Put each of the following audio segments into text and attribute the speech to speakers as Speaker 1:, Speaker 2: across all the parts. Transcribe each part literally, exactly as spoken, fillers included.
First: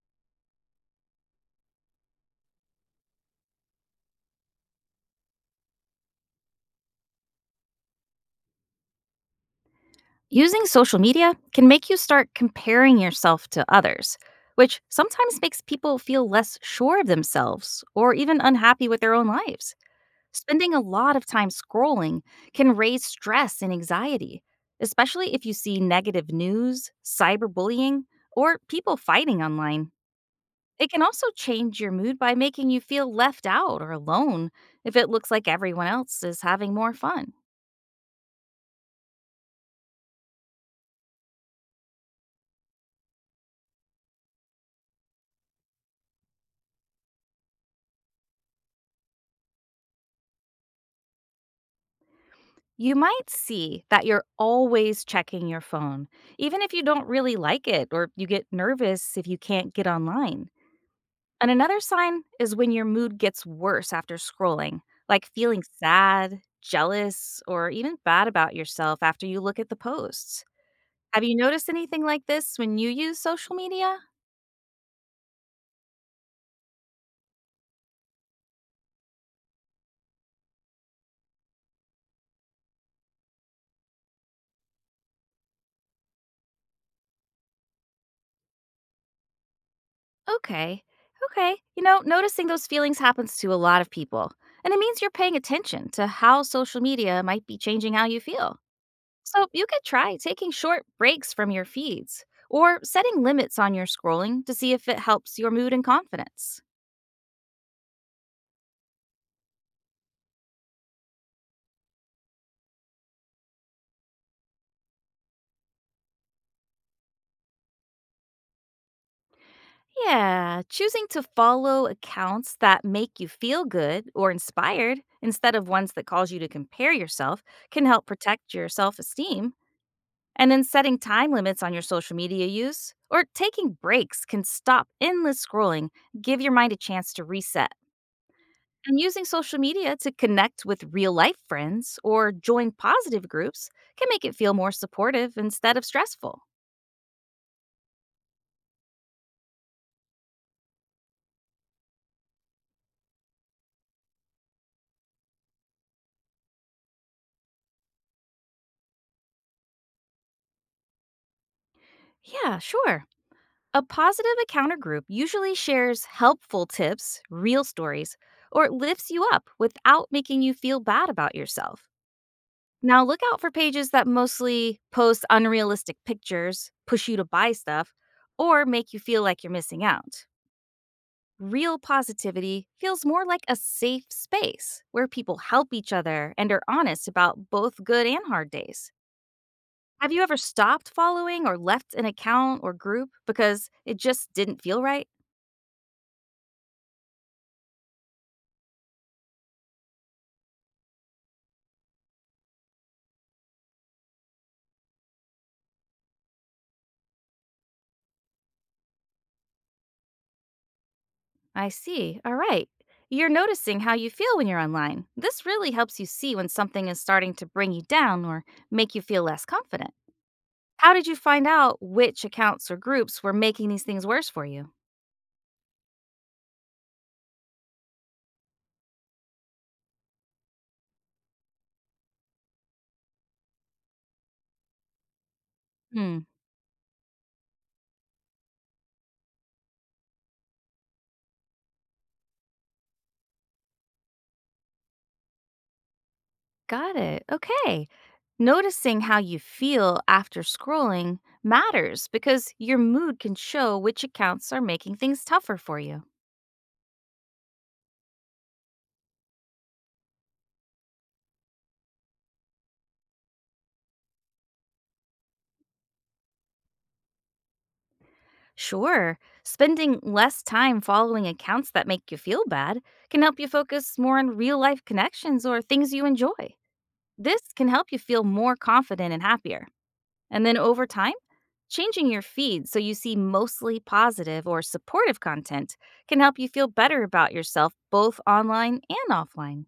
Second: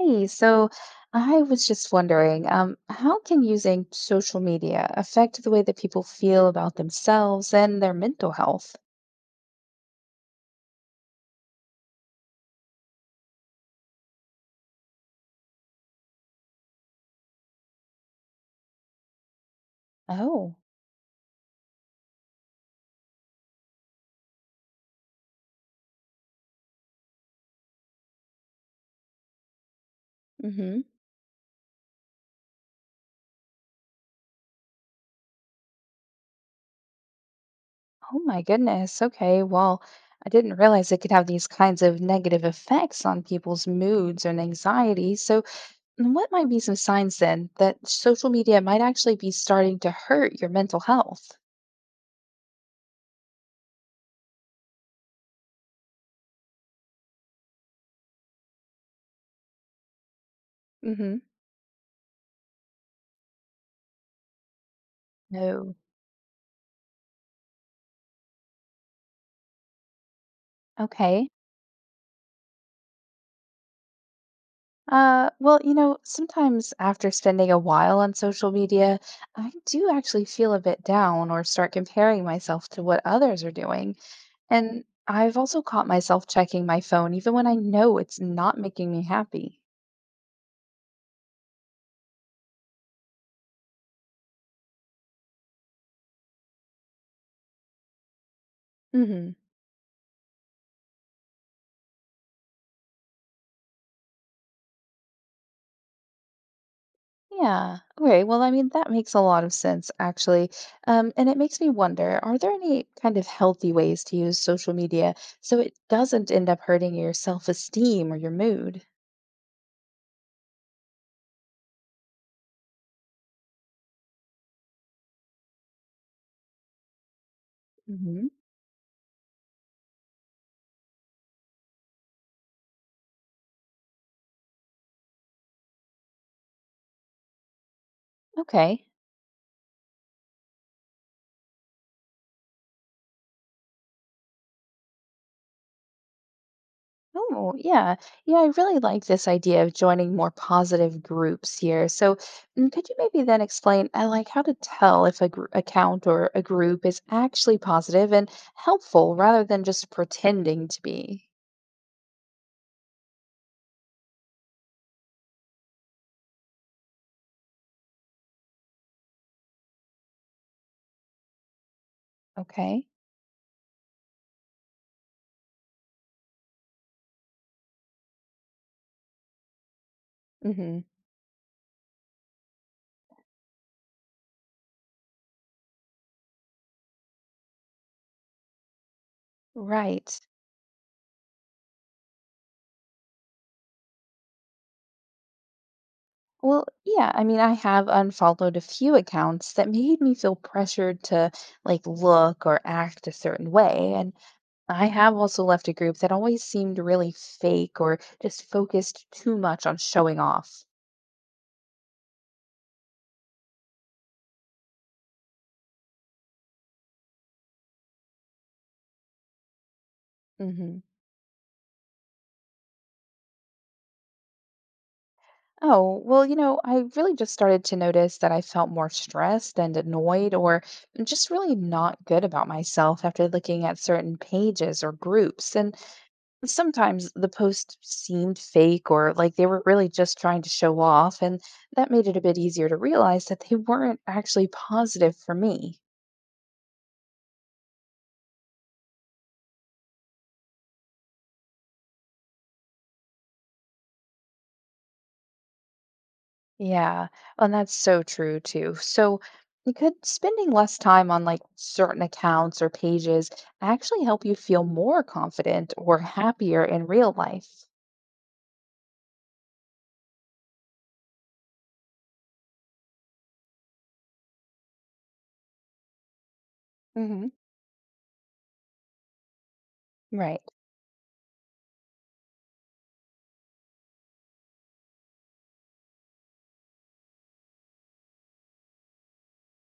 Speaker 1: Hey, so I was just wondering, um, how can using social media affect the way that people feel about themselves and their mental health?
Speaker 2: Using social media can make you start comparing yourself to others, which sometimes makes people feel less sure of themselves or even unhappy with their own lives.
Speaker 1: Oh,
Speaker 2: Spending a lot of time scrolling can raise stress and anxiety, especially if you see negative news, cyberbullying, or people fighting online.
Speaker 1: mm-hmm.
Speaker 2: It can also change your mood by making you feel left out or alone if it looks like everyone else is having more fun.
Speaker 1: Oh my goodness. Okay, well, I didn't realize it could have these kinds of negative effects on people's moods and anxiety. So, what might be some signs then that social media might actually be starting to hurt your mental health?
Speaker 2: You might see that you're always checking your phone, even if you don't really like it or you get nervous if you can't get online.
Speaker 1: Mm-hmm.
Speaker 2: And another sign is when your mood gets worse after scrolling, like feeling
Speaker 1: No.
Speaker 2: sad, jealous, or even bad about yourself after you look at the posts. Have
Speaker 1: Okay.
Speaker 2: you noticed anything like this when you use social media?
Speaker 1: Uh, well, you know, sometimes after spending a while on social media, I do actually feel a bit down or start comparing myself to what others are doing. And I've also caught myself checking my phone even when I know it's not making me happy.
Speaker 2: Okay, okay. You know, noticing those feelings happens to a lot of people, and it means you're paying attention to how social media might be changing how you feel.
Speaker 1: hmm
Speaker 2: So you could try taking short breaks from your feeds or setting limits on your scrolling to see if it helps your mood and confidence.
Speaker 1: Yeah. Okay. Well, I mean, that makes a lot of sense, actually. Um, and it makes me wonder, are there any kind of healthy ways to use social media so it doesn't end up hurting your self-esteem or your mood?
Speaker 2: Yeah, choosing to follow accounts that make you feel good or inspired instead of ones that cause you to compare yourself can help
Speaker 1: hmm
Speaker 2: protect your self esteem. And then setting time limits on your social media use or taking breaks can stop endless scrolling, give your mind a chance to reset.
Speaker 1: Okay.
Speaker 2: And using social media to connect with real life friends or join positive groups can make it feel more supportive instead of stressful.
Speaker 1: Oh, yeah. Yeah, I really like this idea of joining more positive groups here. So, mm, could you maybe then explain, uh, like, how to tell if a gr account or a group is actually positive and helpful rather than just pretending to be?
Speaker 2: Yeah, sure. A positive encounter group usually shares helpful tips, real stories, or lifts you up without making you feel bad about yourself.
Speaker 1: Okay.
Speaker 2: Now, look out for pages that mostly post unrealistic pictures, push you to buy stuff, or make you feel like you're missing out.
Speaker 1: Mm-hmm.
Speaker 2: Real positivity feels more like a safe space where people help each other and are honest about both good and hard days. Have
Speaker 1: Right.
Speaker 2: you ever stopped following or left an account or group because it just didn't feel right?
Speaker 1: Well, yeah, I mean, I have unfollowed a few accounts that made me feel pressured to like look or act a certain way, and I have also left a group that always seemed really fake or just focused too much on showing off.
Speaker 2: I see. All right. You're noticing how you feel when you're online. This really helps you see when something is starting to bring you down or make you feel less confident.
Speaker 1: hmm
Speaker 2: How did you find out which accounts or groups were making these things worse for you?
Speaker 1: Oh, well, you know, I really just started to notice that I felt more stressed and annoyed or just really not good about myself after looking at certain pages or groups. And
Speaker 2: Hmm.
Speaker 1: sometimes the posts seemed fake or like they were really just trying to show off, and that made it a bit easier to realize that they weren't actually positive for me.
Speaker 2: Got it. Okay. Noticing how you feel after scrolling matters because your mood can show which accounts are making things tougher for you.
Speaker 1: Yeah, and that's so true too. So, you could spending less time on like certain accounts or pages actually help you feel more confident or happier in real life?
Speaker 2: Sure, spending less time following accounts that make you feel bad can help you focus more on real life connections or things you enjoy.
Speaker 1: hmm
Speaker 2: This can help you feel more confident and happier.
Speaker 1: Right.
Speaker 2: And then over time, changing your feed so you see mostly positive or supportive content can help you feel better about yourself both online and offline.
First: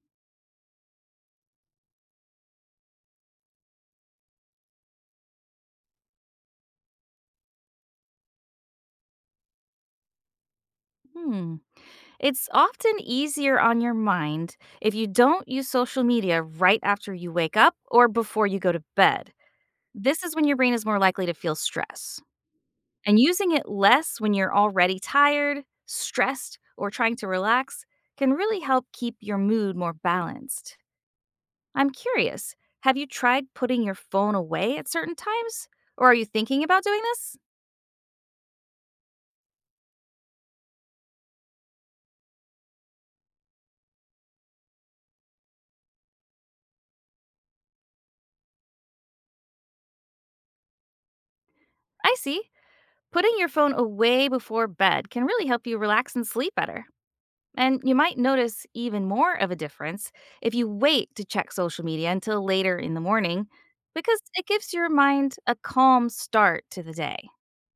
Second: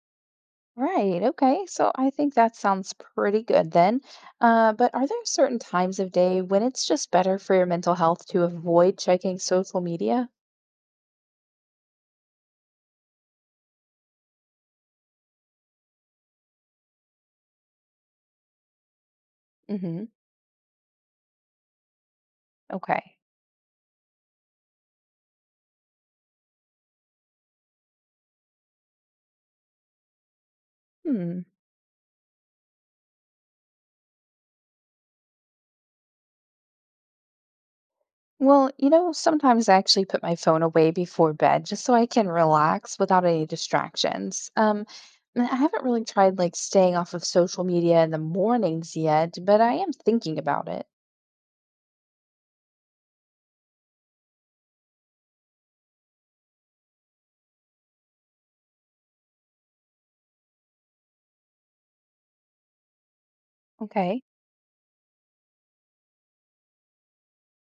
Speaker 1: Right. Okay. So I think that sounds pretty good then. Uh, but are there certain times of day when it's just better for your mental health to avoid checking social media?
Speaker 2: Hmm. It's often easier on your mind if you don't use social media right after you wake up or before you go to bed.
Speaker 1: hmm
Speaker 2: This is when your brain is more likely to feel stress.
Speaker 1: Okay.
Speaker 2: And using it less when you're already tired, stressed, or trying to relax can really help keep your mood more balanced.
Speaker 1: Hmm.
Speaker 2: I'm curious, have you tried putting your phone away at certain times? Or are you thinking about doing this?
Speaker 1: Well, you know, sometimes I actually put my phone away before bed just so I can relax without any distractions. Um, and I haven't really tried like staying off of social media in the mornings yet, but I am thinking about it.
Speaker 2: I see. Putting your phone away before bed can really help you relax and sleep better. And you might notice even more of a difference if you wait to check social media until later in the morning because
Speaker 1: Okay.
Speaker 2: it gives your mind a calm start to the day.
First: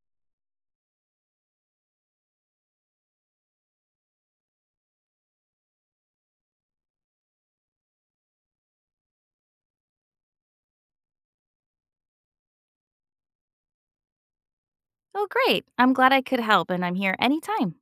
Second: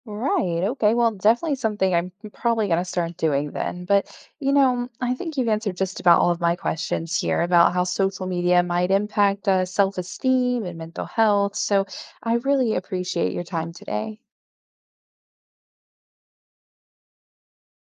Speaker 1: Right. Okay. Well, definitely something I'm probably going to start doing then. But, you know, I think you've answered just about all of my questions here about how social media might impact uh, self-esteem and mental health. So I really appreciate your time today.
Speaker 2: Oh, great. I'm glad I could help, and I'm here anytime.